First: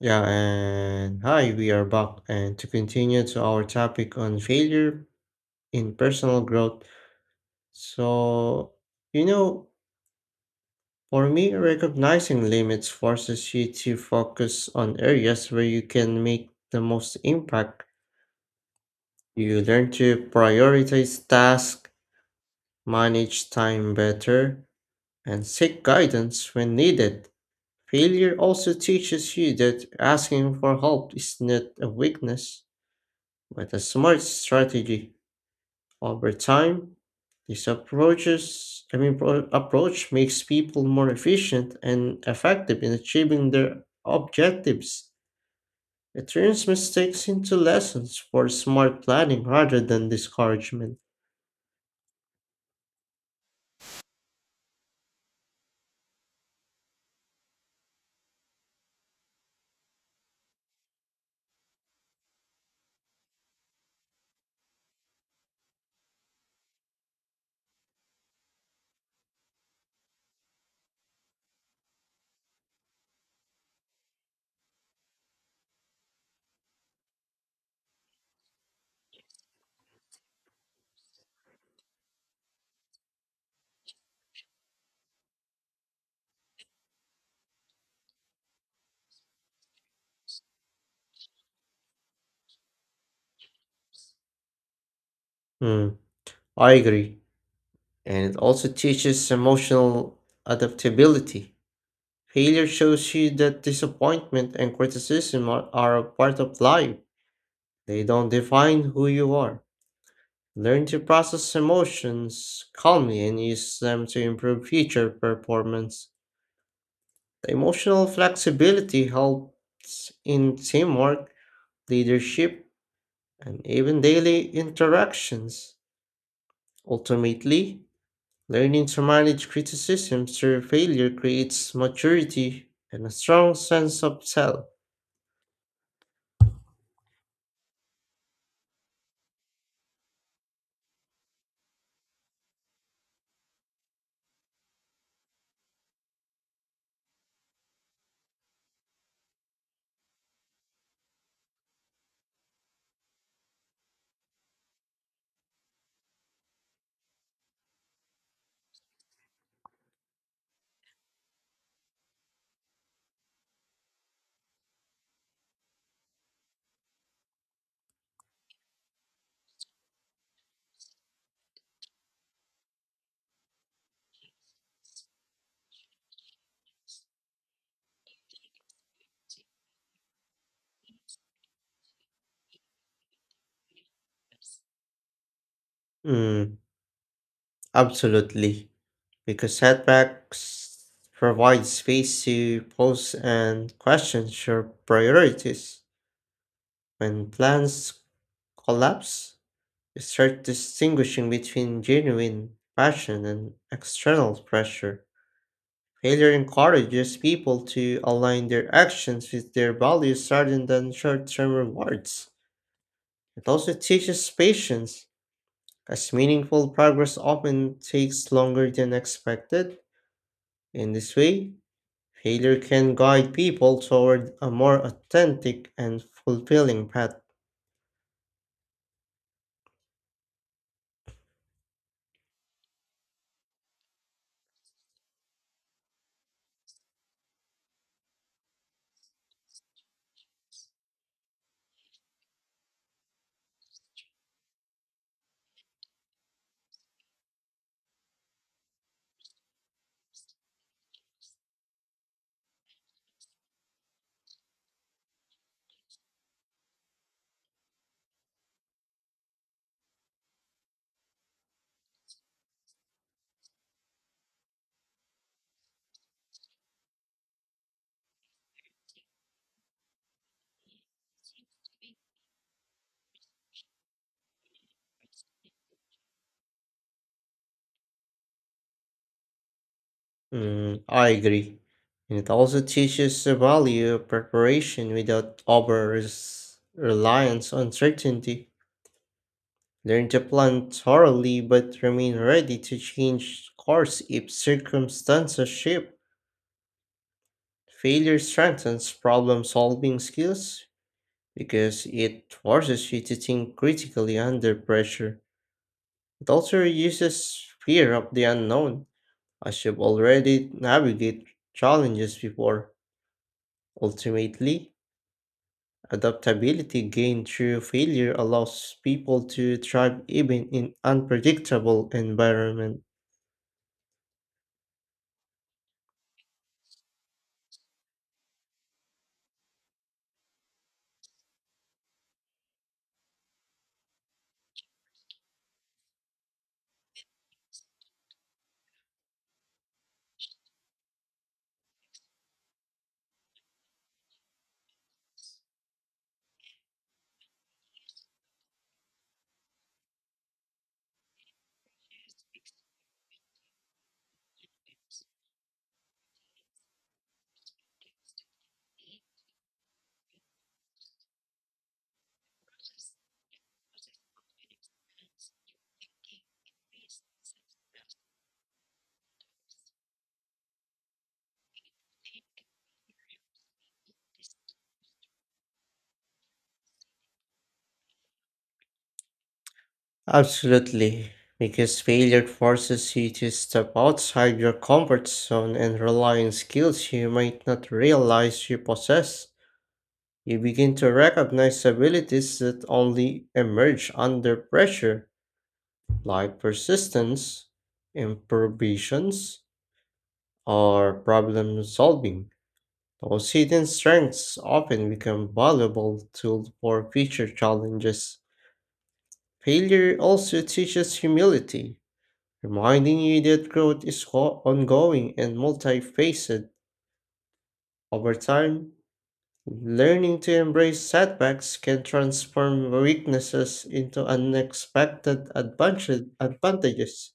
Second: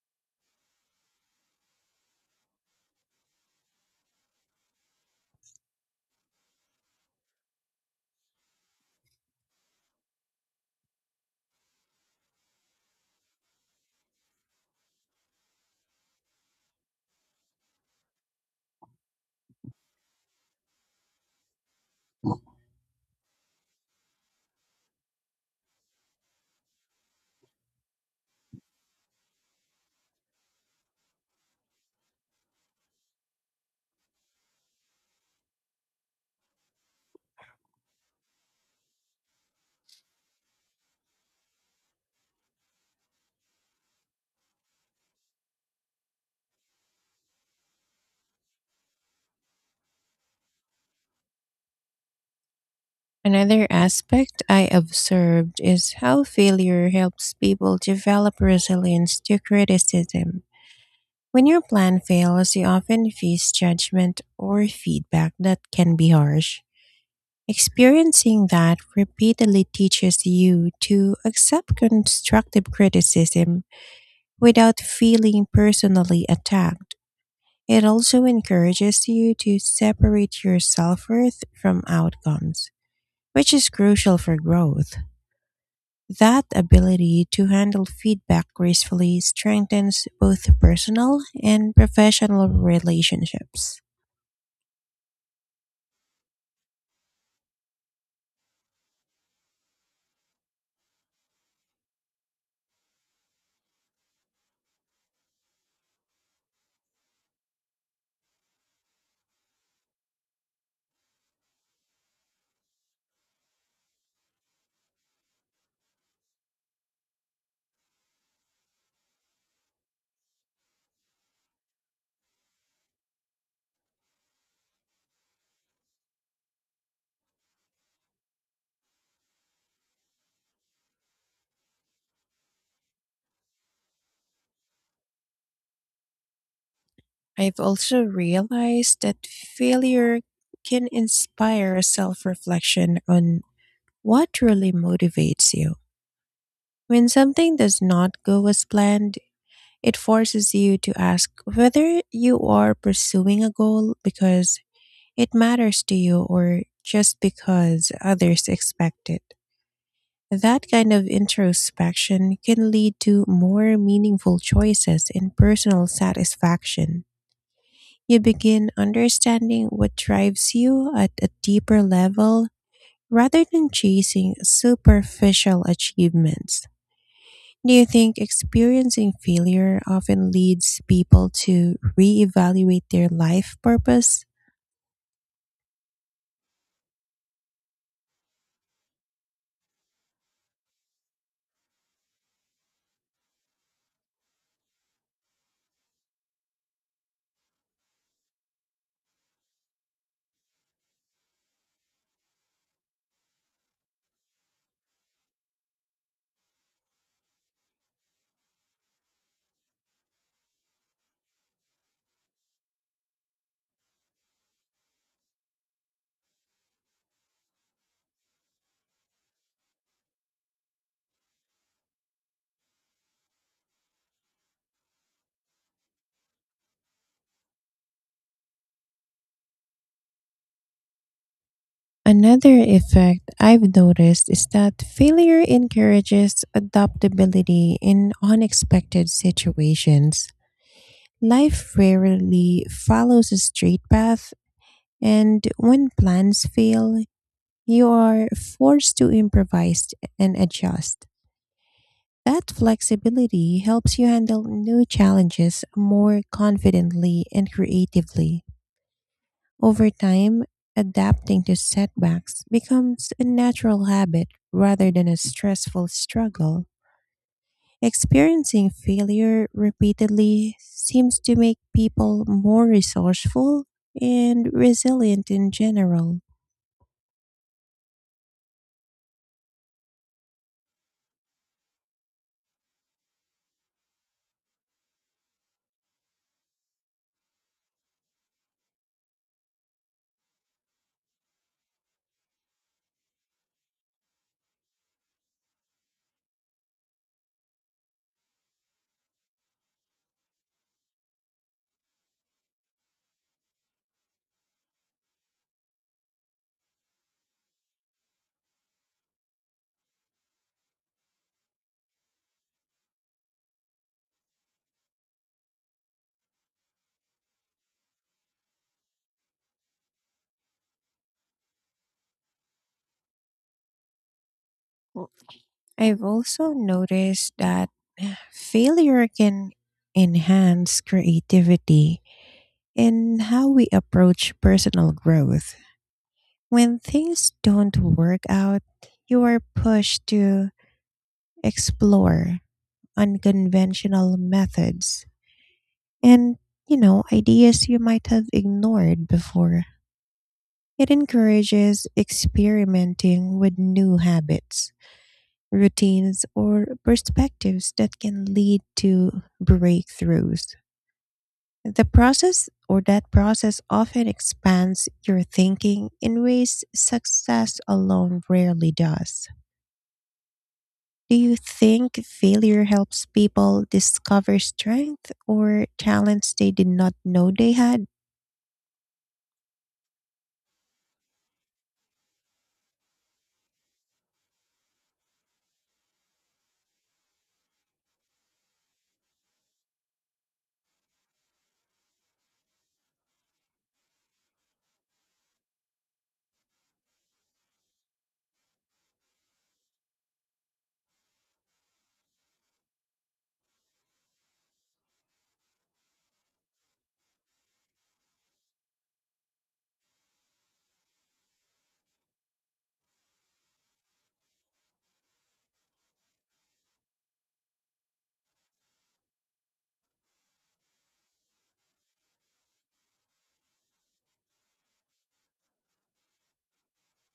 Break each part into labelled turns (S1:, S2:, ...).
S1: Yeah, and hi, we are back and to continue to our topic on failure in personal growth. So, you know, for me, recognizing limits forces you to focus on areas where you can make the most impact. You learn to prioritize tasks, manage time better, and seek guidance when needed. Failure also teaches you that asking for help is not a weakness. With a smart strategy over time, this approaches I mean pro- approach makes people more efficient and effective in achieving their objectives. It turns mistakes into lessons for smart planning rather than discouragement.
S2: Another aspect I observed is how failure helps people develop resilience to criticism. When your plan fails, you often face judgment or feedback that can be harsh. Experiencing that repeatedly teaches you to accept constructive criticism without feeling personally attacked. It also encourages you to separate your self worth from outcomes, which is crucial for growth. That ability to handle feedback gracefully strengthens both personal and professional relationships.
S1: Hmm. I agree. And it also teaches emotional adaptability. Failure shows you that disappointment and criticism are a part of life. They don't define who you are. Learn to process emotions calmly and use them to improve future performance. The emotional flexibility helps in teamwork, leadership, and even daily interactions. Ultimately, learning to manage criticism through failure creates maturity and a strong sense of self.
S2: I've also realized that failure can inspire self reflection on what really motivates you. When something does not go as planned, it forces you to ask whether you are pursuing a goal because it matters to you or just because others expect it. That kind of introspection can lead to more meaningful choices and personal satisfaction. You begin understanding what drives you at a deeper level rather than chasing superficial achievements. Do you think experiencing failure often leads people to reevaluate their life purpose?
S1: Mm, absolutely. Because setbacks provide space to pause and question your priorities. When plans collapse, you start distinguishing between genuine passion and external pressure. Failure encourages people to align their actions with their values rather than short term rewards. It also teaches patience, as meaningful progress often takes longer than expected. In this way, failure can guide people toward a more authentic and fulfilling path.
S2: Another effect I've noticed is that failure encourages adaptability in unexpected situations. Life rarely follows a straight path, and when plans fail, you are forced to improvise and adjust. That flexibility helps you handle new challenges more confidently and creatively. Over time, adapting to setbacks becomes a natural habit rather than a stressful struggle. Experiencing failure repeatedly seems to make people more resourceful and resilient in general.
S1: Mm, I agree. And it also teaches the value of preparation without reliance on certainty. Learn to plan thoroughly but remain ready to change course if circumstances shift. Failure strengthens problem solving skills because it forces you to think critically under pressure. It also reduces fear of the unknown, as you've already navigated challenges before. Ultimately, adaptability gained through failure allows people to thrive even in unpredictable environments.
S2: Well, I've also noticed that failure can enhance creativity in how we approach personal growth. When things don't work out, you are pushed to explore unconventional methods and ideas you might have ignored before. It encourages experimenting with new habits, routines, or perspectives that can lead to breakthroughs. The process or that process often expands your thinking in ways success alone rarely does. Do you think failure helps people discover strength or talents they did not know they had?
S1: Absolutely, because failure forces you to step outside your comfort zone and rely on skills you might not realize you possess. You begin to recognize abilities that only emerge under pressure like persistence, improvisations, or problem solving. Those hidden strengths often become valuable tools for future challenges. Failure also teaches humility, reminding you that growth is ongoing and multifaceted. Over time, learning to embrace setbacks can transform weaknesses into unexpected advantages.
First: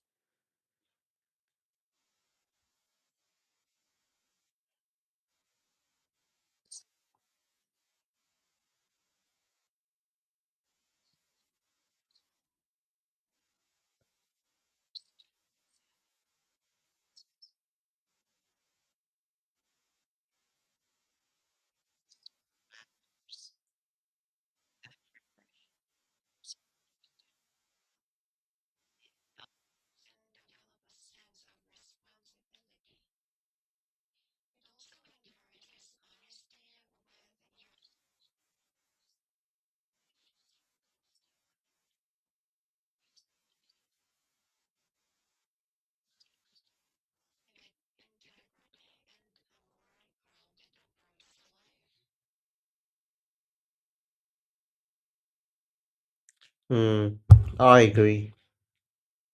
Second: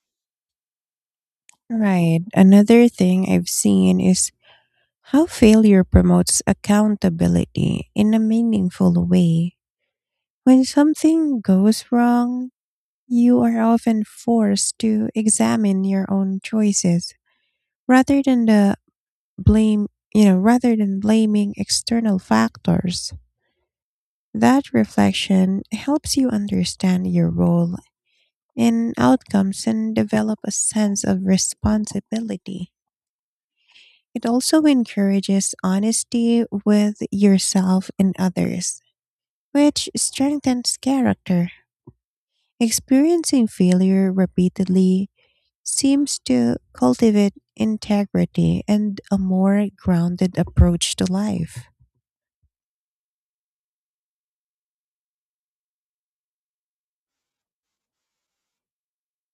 S2: Right. Another thing I've seen is how failure promotes accountability in a meaningful way. When something goes wrong, you are often forced to examine your own choices rather than the blame, you know, rather than blaming external factors. That reflection helps you understand your role in outcomes and develop a sense of responsibility. It also encourages honesty with yourself and others, which strengthens character. Experiencing failure repeatedly seems to cultivate integrity and a more grounded approach to life.
S1: Hmm, I agree.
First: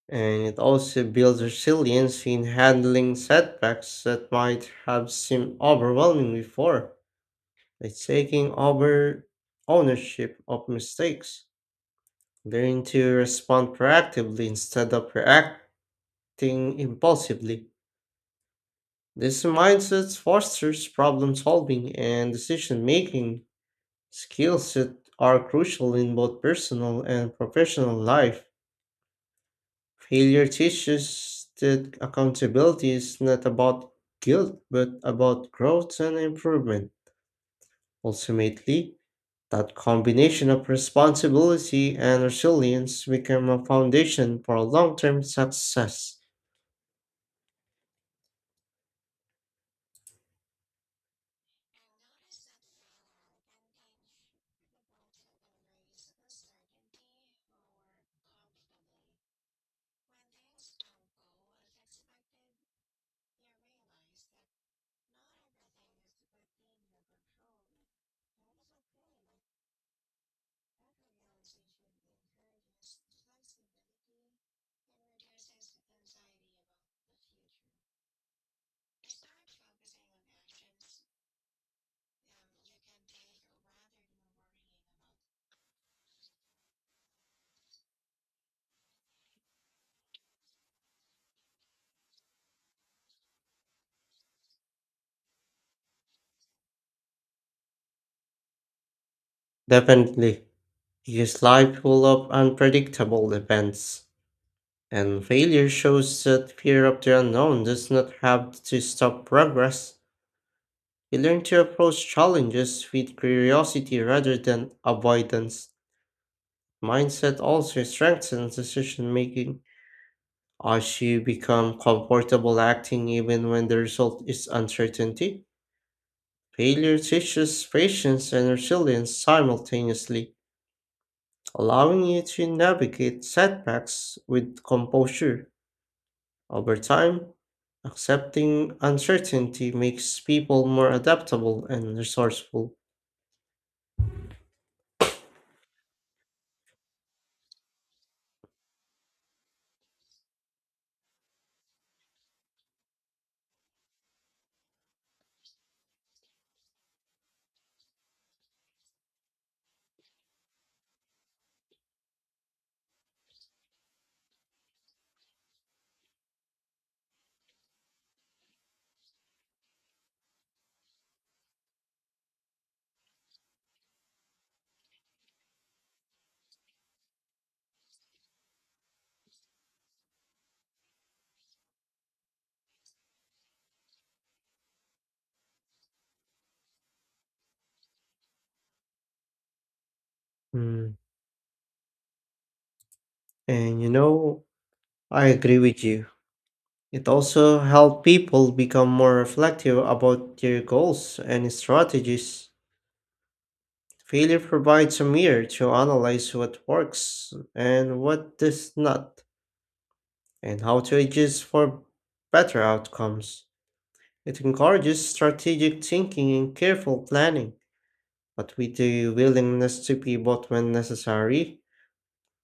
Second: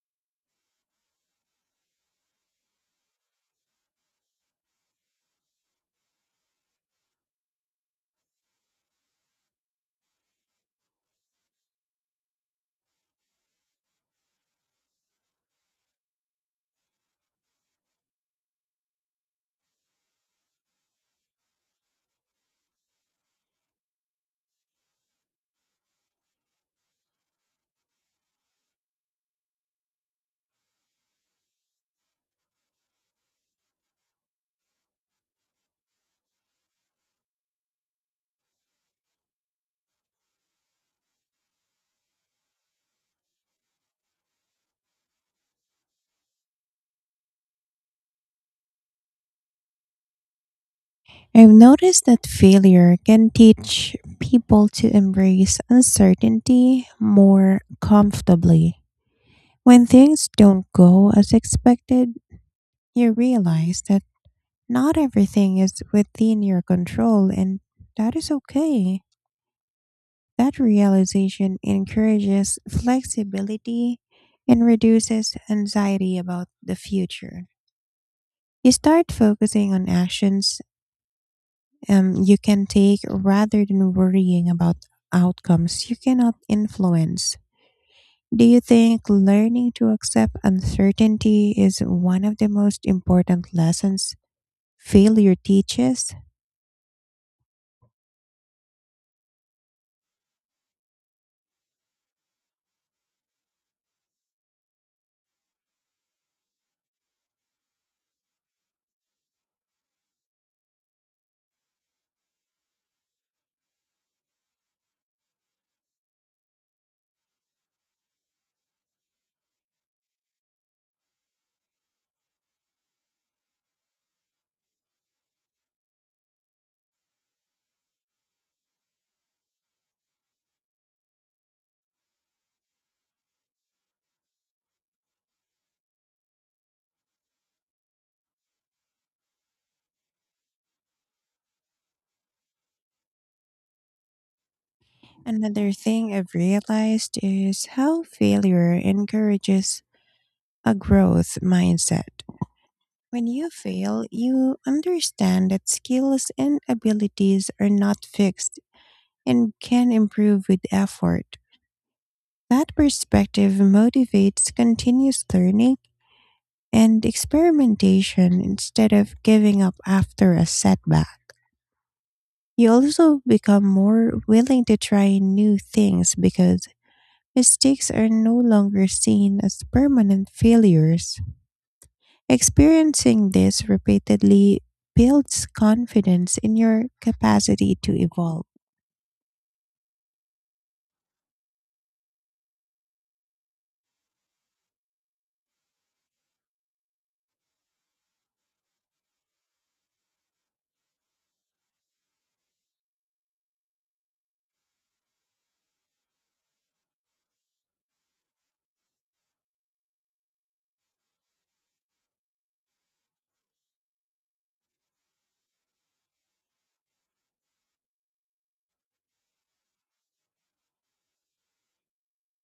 S1: And it also builds resilience in handling setbacks that might have seemed overwhelming before, by taking over ownership of mistakes. Learn to respond proactively instead of reacting impulsively. This mindset fosters problem solving and decision making skills that are crucial in both personal and professional life. Failure teaches that accountability is not about guilt, but about growth and improvement. Ultimately, that combination of responsibility and resilience become a foundation for long term success.
S2: I've noticed that failure can teach people to embrace uncertainty more comfortably. When things don't go as expected, you realize that not everything is within your control, and that is okay. That realization encourages flexibility and reduces anxiety about the future. You start focusing on actions you can take rather than worrying about outcomes you cannot influence. Do you think learning to accept uncertainty is one of the most important lessons failure teaches?
S1: Definitely, because life full of unpredictable events. And failure shows that fear of the unknown does not have to stop progress. We learn to approach challenges with curiosity rather than avoidance. Mindset also strengthens decision making as you become comfortable acting even when the result is uncertainty. Failure teaches patience and resilience simultaneously, allowing you to navigate setbacks with composure. Over time, accepting uncertainty makes people more adaptable and resourceful.
S2: Another thing I've realized is how failure encourages a growth mindset. When you fail, you understand that skills and abilities are not fixed and can improve with effort. That perspective motivates continuous learning and experimentation instead of giving up after a setback. You also become more willing to try new things because mistakes are no longer seen as permanent failures. Experiencing this repeatedly builds confidence in your capacity to evolve.
S1: Mm. And you know, I agree with you. It also helped people become more reflective about their goals and strategies. Failure provides a mirror to analyze what works and what does not, and how to adjust for better outcomes. It encourages strategic thinking and careful planning, but with the willingness to pivot when necessary.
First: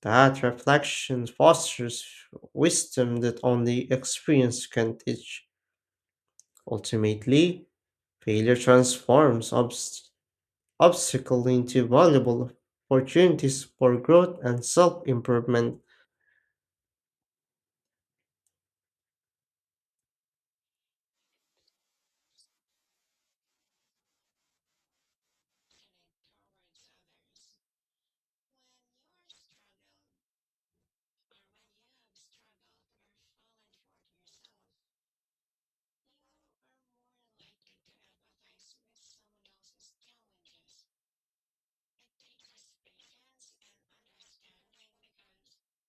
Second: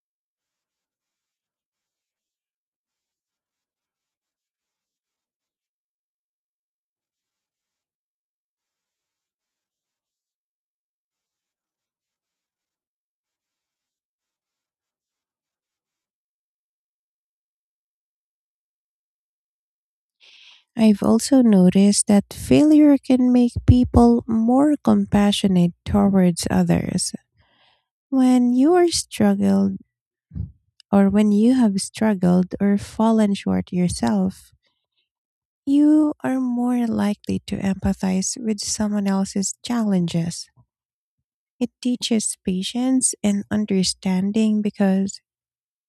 S1: That reflection fosters wisdom that only experience can teach. Ultimately, failure transforms obstacles into valuable opportunities for growth and self improvement.
S2: I've also noticed that failure can make people more compassionate towards others. When you are struggled when you have struggled or fallen short yourself, you are more likely to empathize with someone else's challenges. It teaches patience and understanding because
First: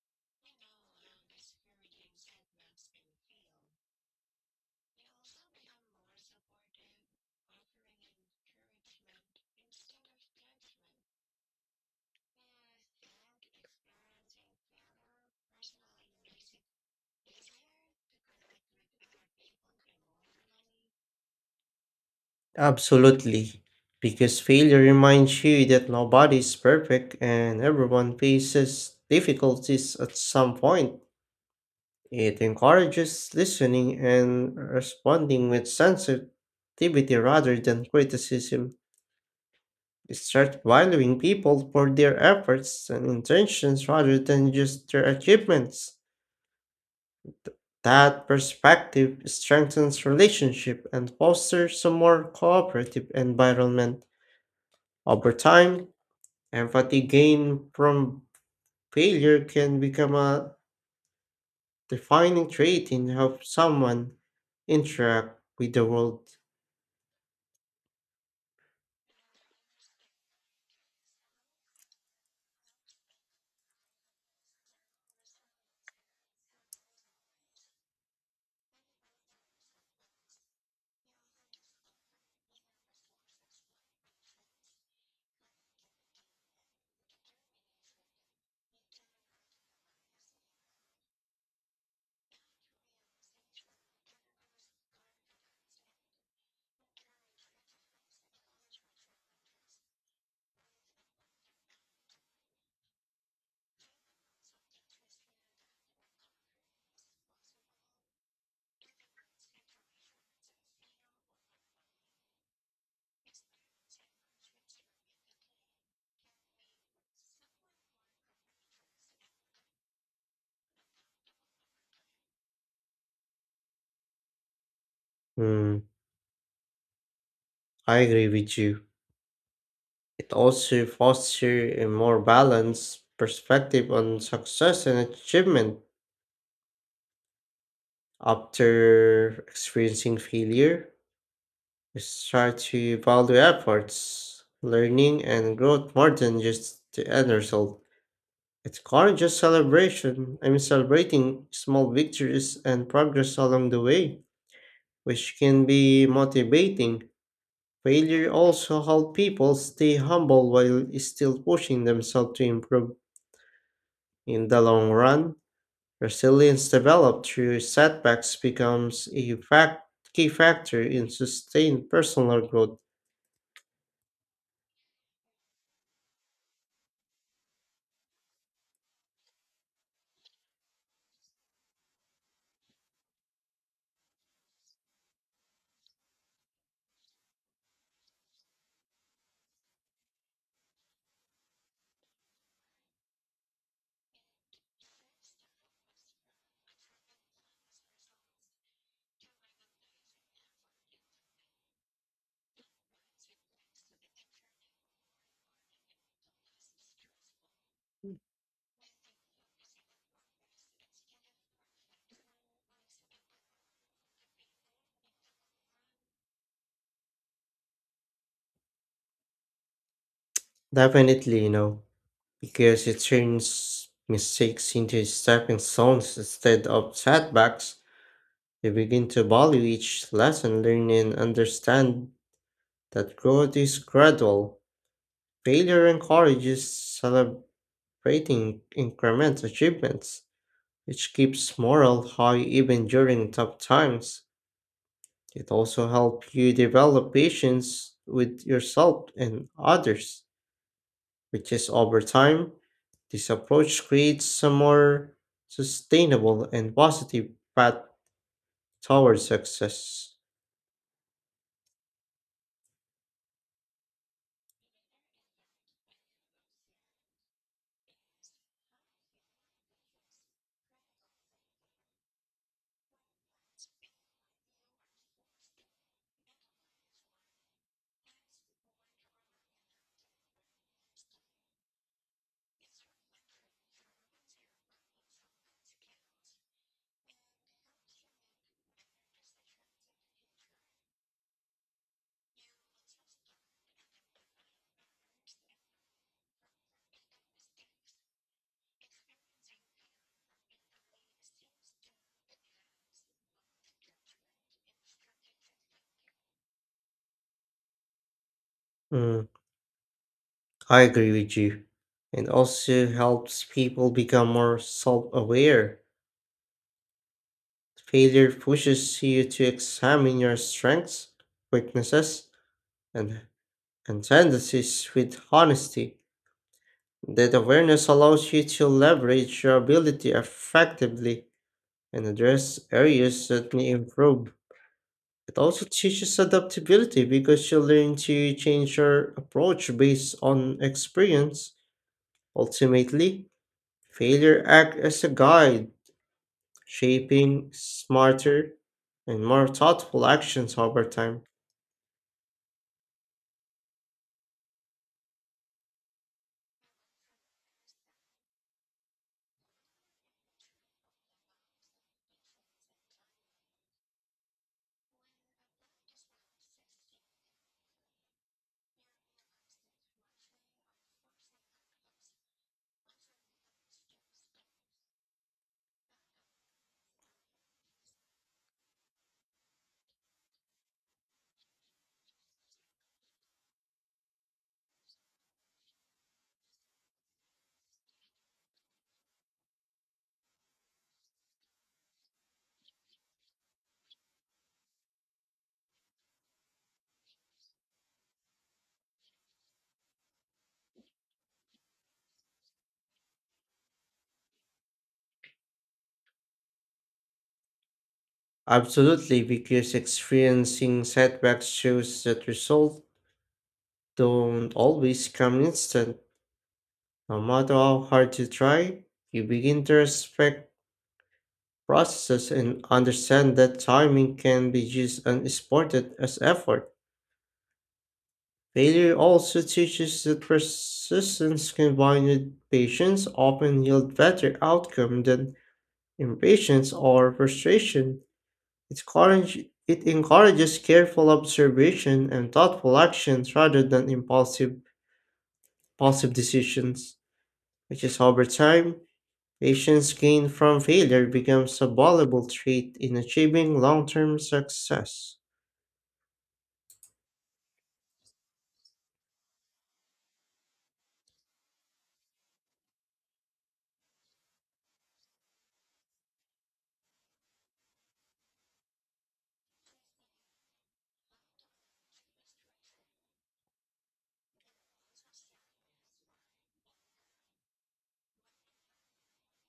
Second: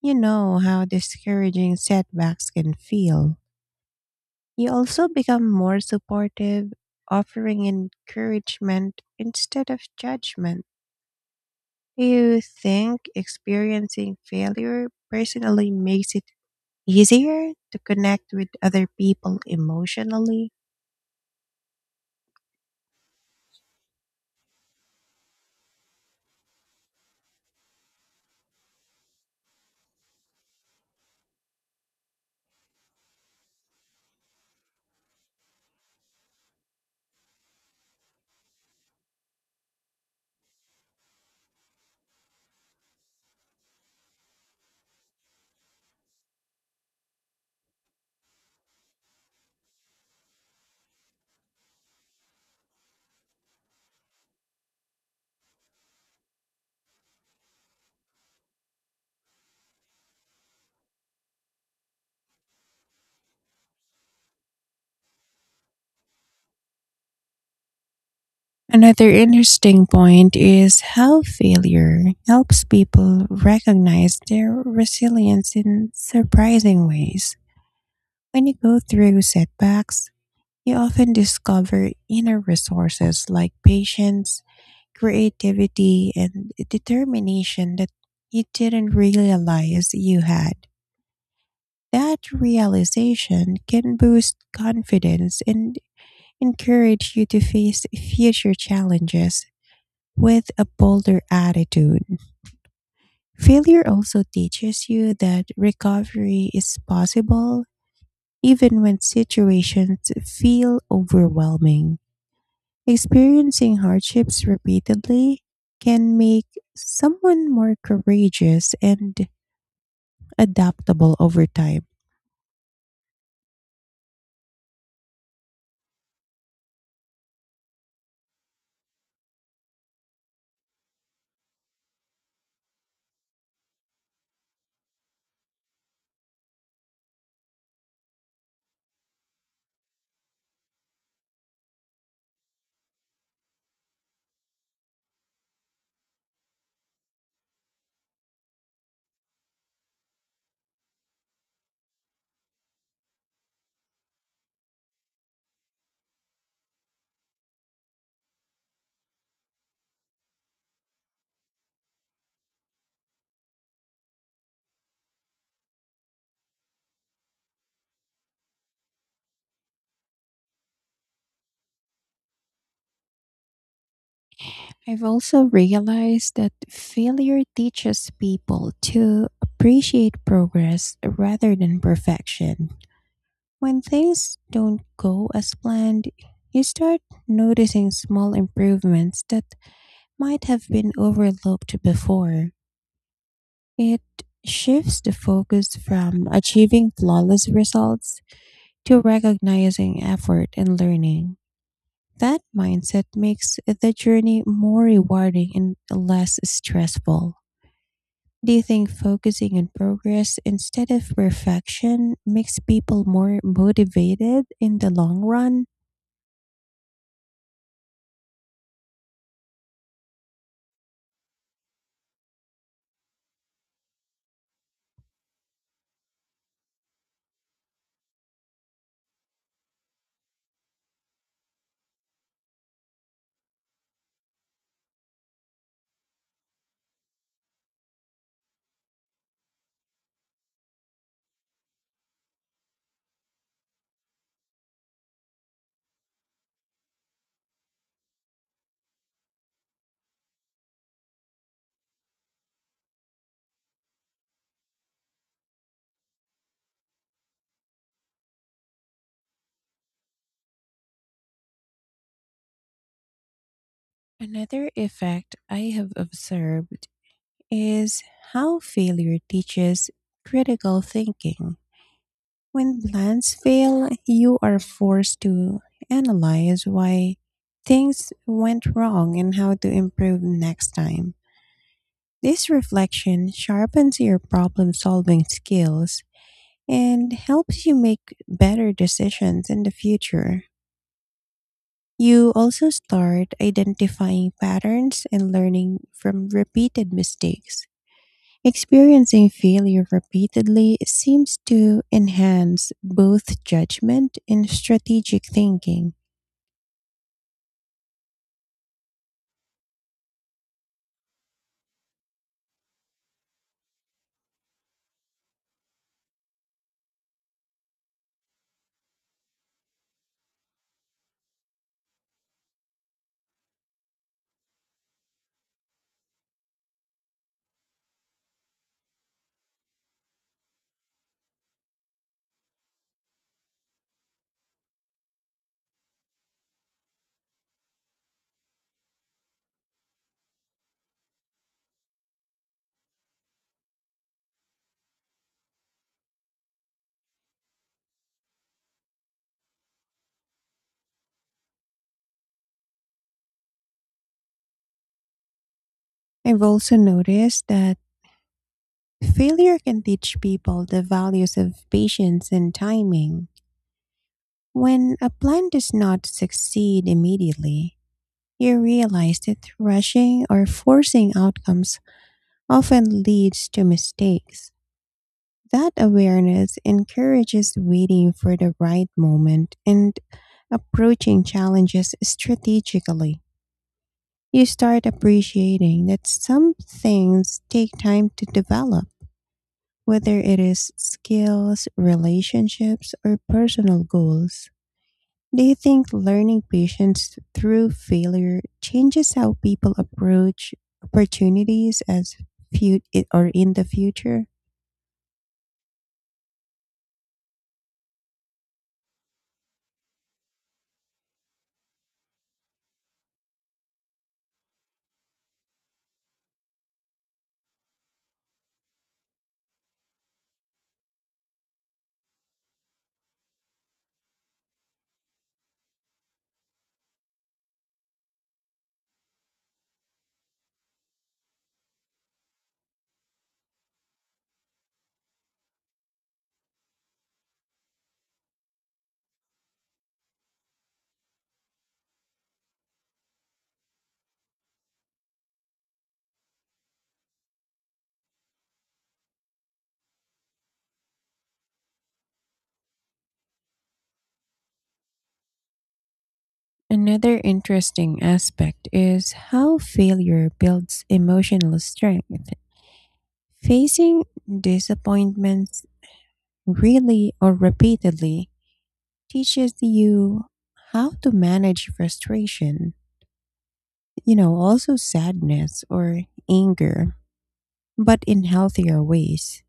S2: you know how discouraging setbacks can feel. You also become more supportive, offering encouragement instead of judgment. Do you think experiencing failure personally makes it easier to connect with other people emotionally?
S1: Absolutely. Because failure reminds you that nobody is perfect and everyone faces difficulties at some point. It encourages listening and responding with sensitivity rather than criticism. Start valuing people for their efforts and intentions rather than just their achievements. That perspective strengthens relationship and fosters a more cooperative environment. Over time, empathy gained from failure can become a defining trait in how someone interact with the world.
S2: Another interesting point is how failure helps people recognize their resilience in surprising ways. When you go through setbacks, you often discover inner resources like patience, creativity, and determination that you didn't realize you had. That realization can boost confidence and encourage you to face future challenges with a bolder attitude. Failure also teaches you that recovery is possible even when situations feel overwhelming. Experiencing hardships repeatedly can make someone more courageous and adaptable over time.
S1: Hmm, I agree with you. It also fosters a more balanced perspective on success and achievement after experiencing failure. Start to value efforts, learning, and growth more than just the end result. It's not just celebration. I mean, Celebrating small victories and progress along the way, which can be motivating. Failure also helps people stay humble while still pushing themselves to improve. In the long run, resilience developed through setbacks becomes a key factor in sustained personal growth.
S2: I've also realized that failure teaches people to appreciate progress rather than perfection. When things don't go as planned, you start noticing small improvements that might have been overlooked before. It shifts the focus from achieving flawless results to recognizing effort and learning. That mindset makes the journey more rewarding and less stressful. Do you think focusing on progress instead of perfection makes people more motivated in the long run?
S1: Definitely. Because it turns mistakes into stepping stones instead of setbacks, they begin to value each lesson learned and understand that growth is gradual. Failure encourages celebrating incremental achievements, which keeps morale high even during tough times. It also helps you develop patience with yourself and others, which is over time, this approach creates a more sustainable and positive path towards success.
S2: Another effect I have observed is how failure teaches critical thinking. When plans fail, you are forced to analyze why things went wrong and how to improve next time. This reflection sharpens your problem solving skills and helps you make better decisions in the future. You also start identifying patterns and learning from repeated mistakes. Experiencing failure repeatedly seems to enhance both judgment and strategic thinking.
S1: Mm, I agree with you. And also helps people become more self aware. Failure pushes you to examine your strengths, weaknesses, and, and tendencies with honesty. That awareness allows you to leverage your ability effectively and address areas that may improve. It also teaches adaptability because you learn to change your approach based on experience. Ultimately, failure acts as a guide, shaping smarter and more thoughtful actions over time.
S2: I've also noticed that failure can teach people the values of patience and timing. When a plan does not succeed immediately, you realize that rushing or forcing outcomes often leads to mistakes. That awareness encourages waiting for the right moment and approaching challenges strategically. You start appreciating that some things take time to develop, whether it is skills, relationships, or personal goals. Do you think learning patience through failure changes how people approach opportunities as or in the future?
S1: Absolutely, because experiencing setbacks shows that results don't always come instant. No matter how hard you try, you begin to respect processes and understand that timing can be used and exported as effort. Failure also teaches that persistence combined with patience often yield better outcome than impatience or frustration. It, courage, it encourages careful observation and thoughtful actions rather than impulsive decisions, which is over time, patience gained from failure becomes a valuable trait in achieving long-term success.
S2: Another interesting aspect is how failure builds emotional strength. Facing disappointments really or repeatedly teaches you how to manage frustration, also sadness or anger, but in healthier ways.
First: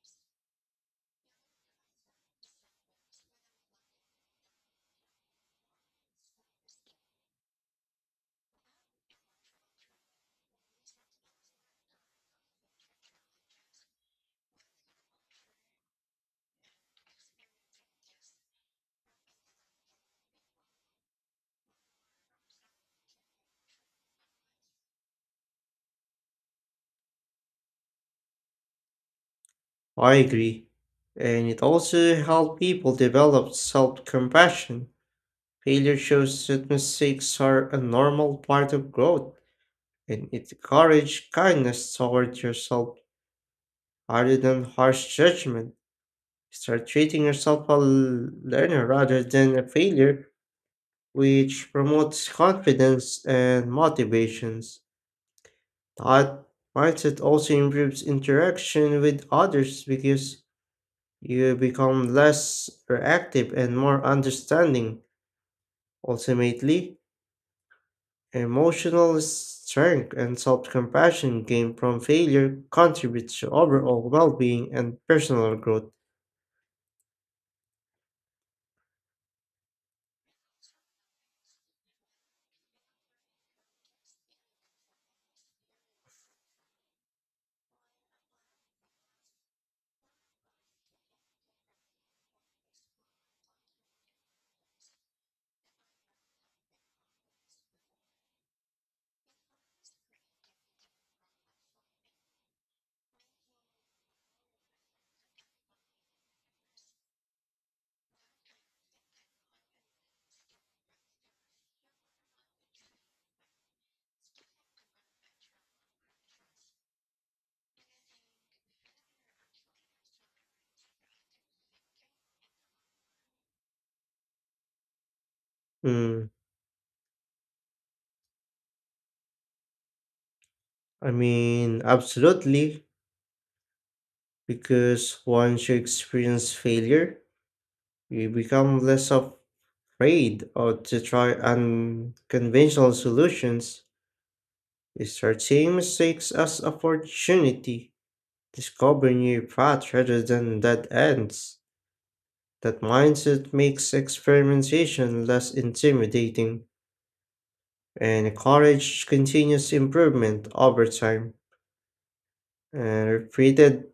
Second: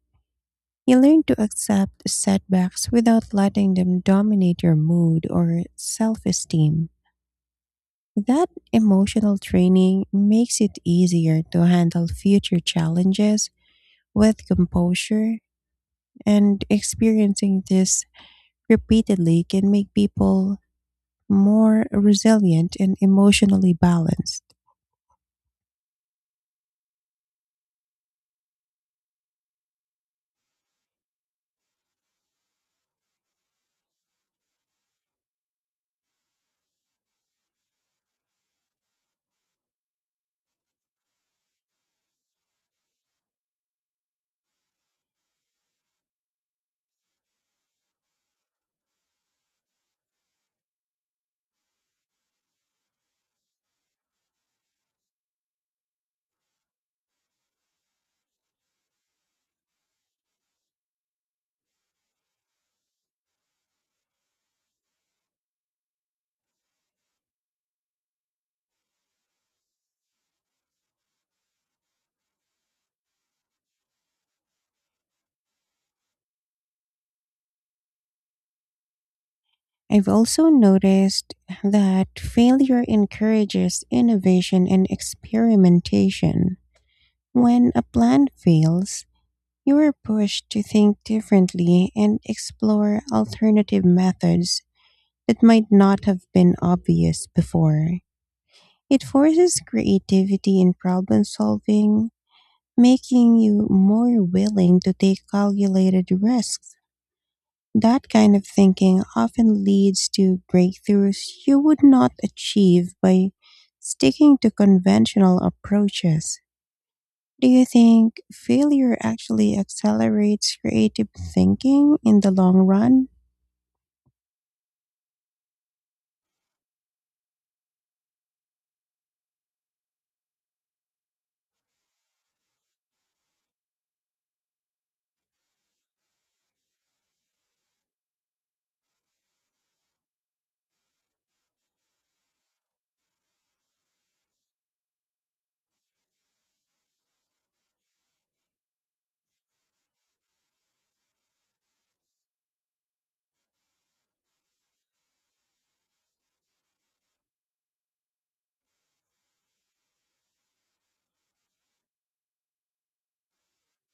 S2: You learn to accept setbacks without letting them dominate your mood or self esteem. That emotional training makes it easier to handle future challenges with composure, and experiencing this repeatedly can make people more resilient and emotionally balanced.
S1: I agree. And it also helps people develop self compassion. Failure shows that mistakes are a normal part of growth, and it encourages kindness toward yourself rather than harsh judgment. Start treating yourself a learner rather than a failure, which promotes confidence and motivations. That mindset also improves interaction with others because you become less reactive and more understanding. Ultimately, emotional strength and self compassion gained from failure contributes to overall well being and personal growth.
S2: I've also noticed that failure encourages innovation and experimentation. When a plan fails, you are pushed to think differently and explore alternative methods that might not have been obvious before. It forces creativity in problem solving, making you more willing to take calculated risks. That kind of thinking often leads to breakthroughs you would not achieve by sticking to conventional approaches. Do you think failure actually accelerates creative thinking in the long run?
S1: Mm, Absolutely, because once you experience failure, you become less afraid or to try unconventional solutions. You start seeing mistakes as opportunity discovering new paths rather than dead ends. That mindset makes experimentation less intimidating and encourages continuous improvement over time. And repeated,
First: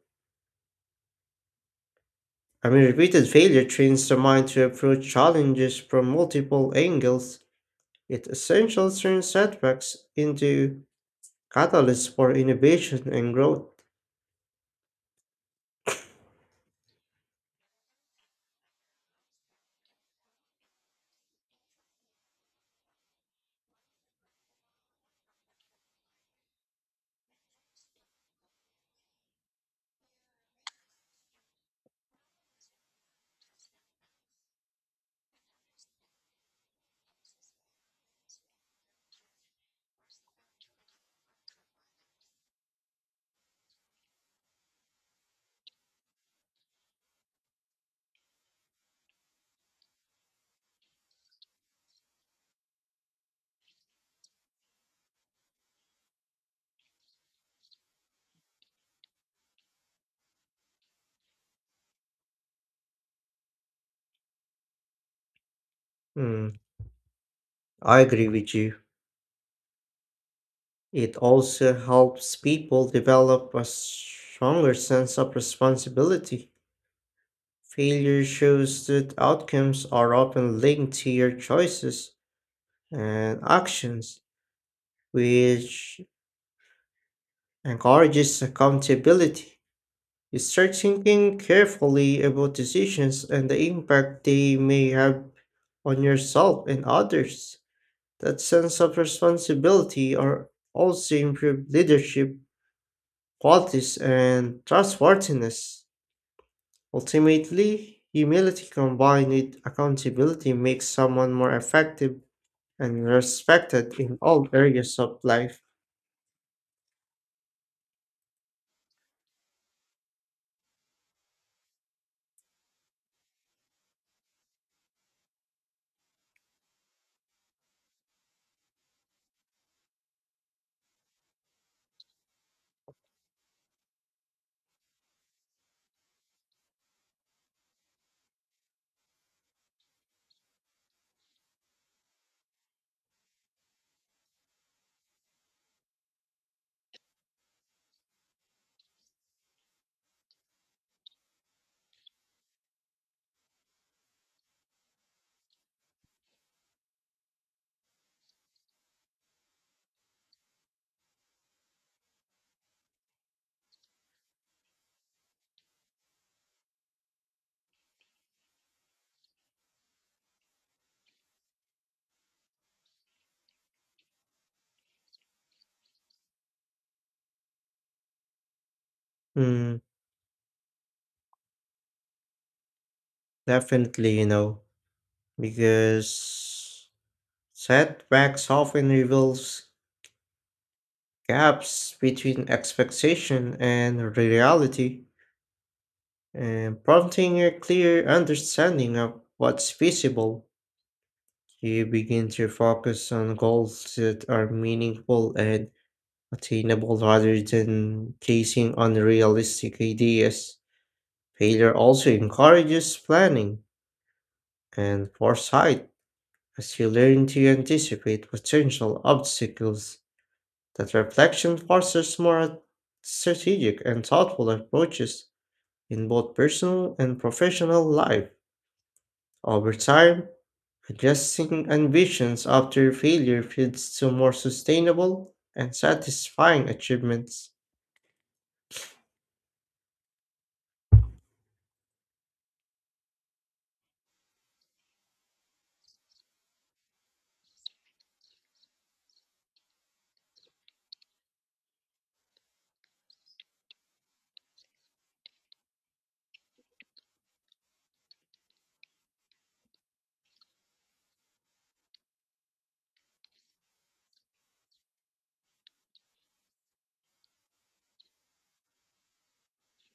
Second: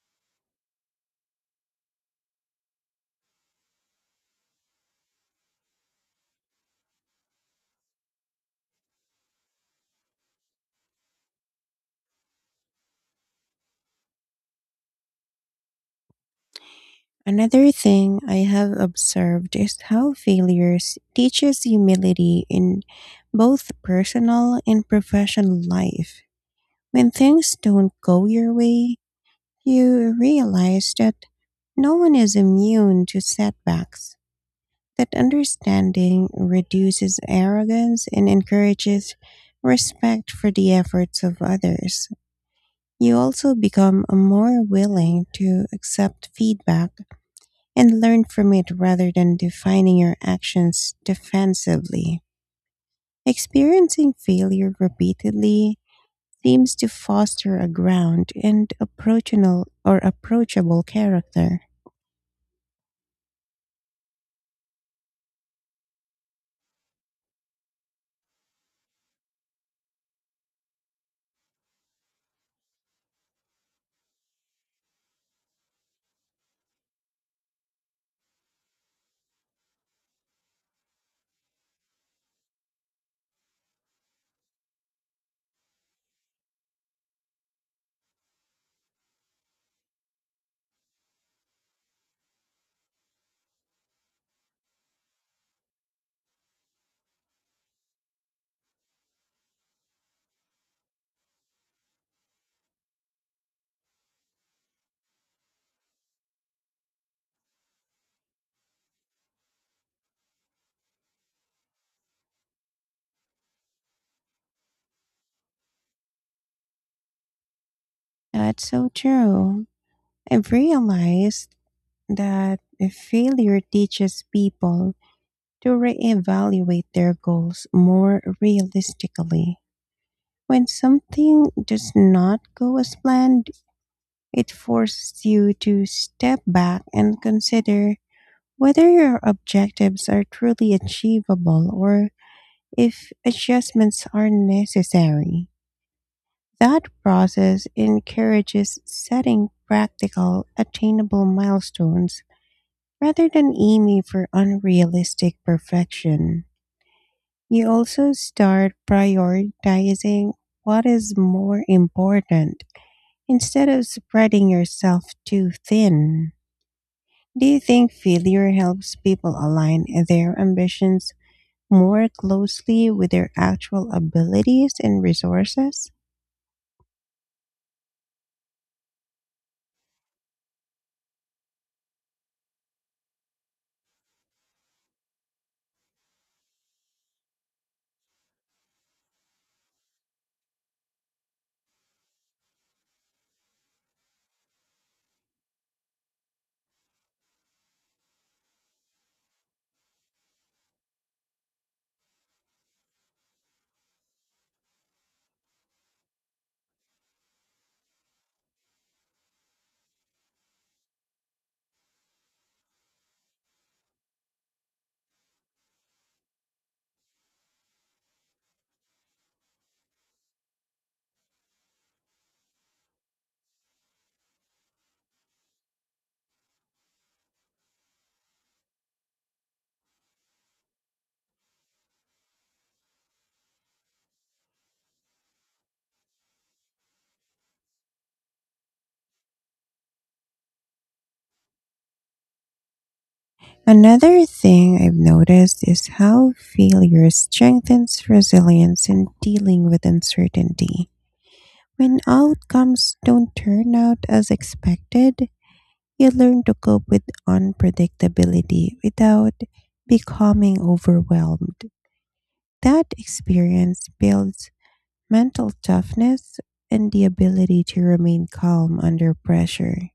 S1: I mean, Repeated failure trains the mind to approach challenges from multiple angles. It essentially turns setbacks into catalysts for innovation and growth.
S2: Another thing I have observed is how failures teaches humility in both personal and professional life. When things don't go your way, you realize that no one is immune to setbacks. That understanding reduces arrogance and encourages respect for the efforts of others. You also become more willing to accept feedback and learn from it rather than defining your actions defensively. Experiencing failure repeatedly seems to foster a ground and approachable or approachable character.
S1: Mm, I agree with you. It also helps people develop a stronger sense of responsibility. Failure shows that outcomes are often linked to your choices and actions, which encourages accountability. You start thinking carefully about decisions and the impact they may have on yourself and others. That sense of responsibility are also improve leadership qualities and trustworthiness. Ultimately, humility combined with accountability makes someone more effective and respected in all areas of life.
S2: That's so true. I've realized that a failure teaches people to reevaluate their goals more realistically. When something does not go as planned, it forces you to step back and consider whether your objectives are truly achievable or if adjustments are necessary. That process encourages setting practical, attainable milestones rather than aiming for unrealistic perfection. You also start prioritizing what is more important. Instead of spreading yourself too thin, do you think failure helps people align their ambitions more closely with their actual abilities and resources?
S1: Mm, definitely, because setbacks often reveals gaps between expectation and reality and prompting a clear understanding of what's feasible. You begin to focus on goals that are meaningful and attainable rather than chasing unrealistic ideas. Failure also encourages planning and foresight as you learn to anticipate potential obstacles. That reflection fosters more strategic and thoughtful approaches in both personal and professional life. Over time, adjusting ambitions after failure leads to more sustainable and satisfying achievements.
S2: Another thing I've noticed is how failure strengthens resilience in dealing with uncertainty. When outcomes don't turn out as expected, you learn to cope with unpredictability without becoming overwhelmed. That experience builds mental toughness and the ability to remain calm under pressure.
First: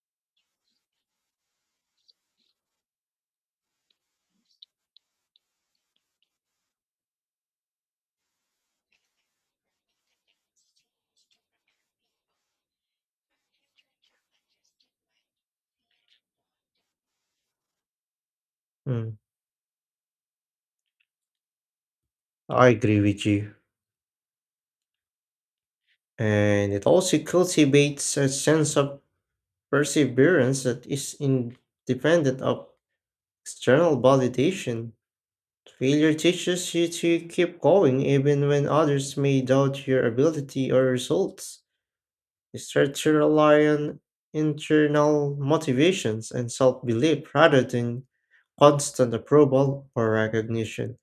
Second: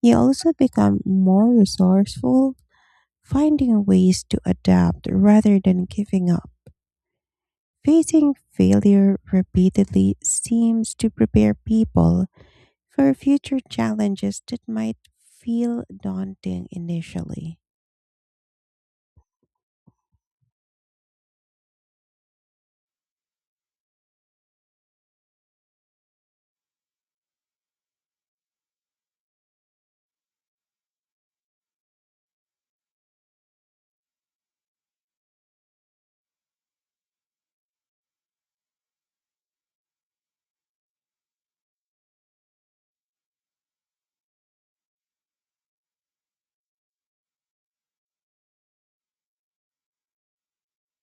S2: You also become more resourceful, finding ways to adapt rather than giving up. Facing failure repeatedly seems to prepare people for future challenges that might feel daunting initially.
S1: Mm, I agree with you. And it also cultivates a sense of perseverance that is independent of external validation. Failure teaches you to keep going even when others may doubt your ability or results. Researchers rely on internal motivations and self belief rather than constant approval or recognition.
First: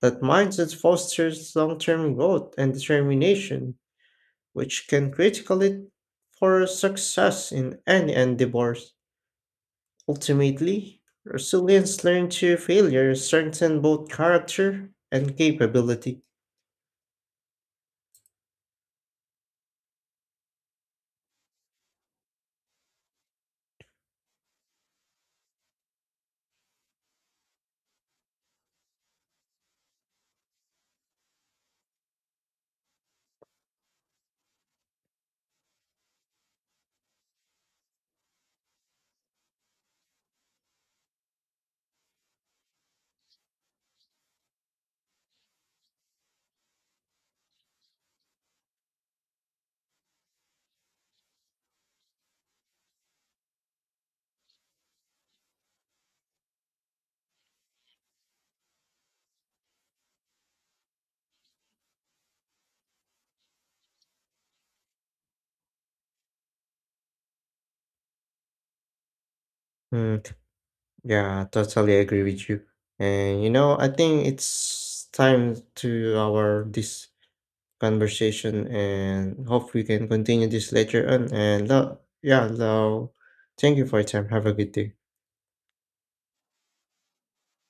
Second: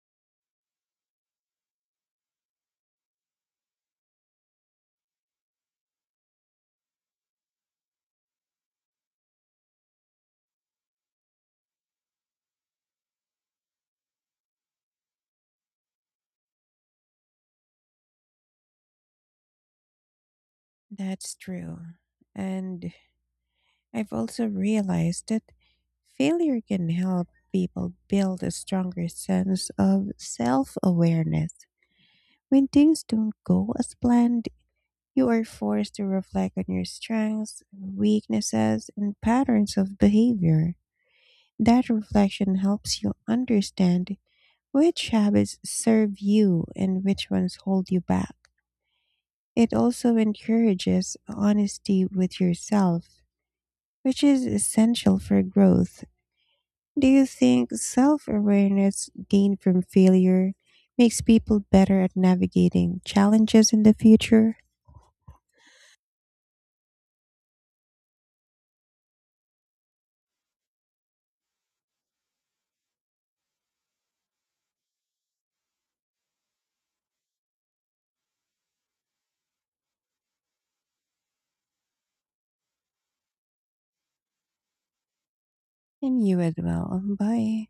S1: That mindset fosters long term growth and determination, which can critically for success in any endeavor. Ultimately, resilience learned through failure strengthens both character and capability.
S2: That's true. And I've also realized that failure can help people build a stronger sense of self awareness. When things don't go as planned, you are forced to reflect on your strengths, weaknesses, and patterns of behavior. That reflection helps you understand which habits serve you and which ones hold you back. It also encourages honesty with yourself, which is essential for growth. Do you think self awareness gained from failure makes people better at navigating challenges in the future?
S1: Hmm. Yeah, totally agree with you. I think it's time to our this conversation and hope we can continue this later on. And thank you for your time. Have a good day.
S2: And you as well. Bye.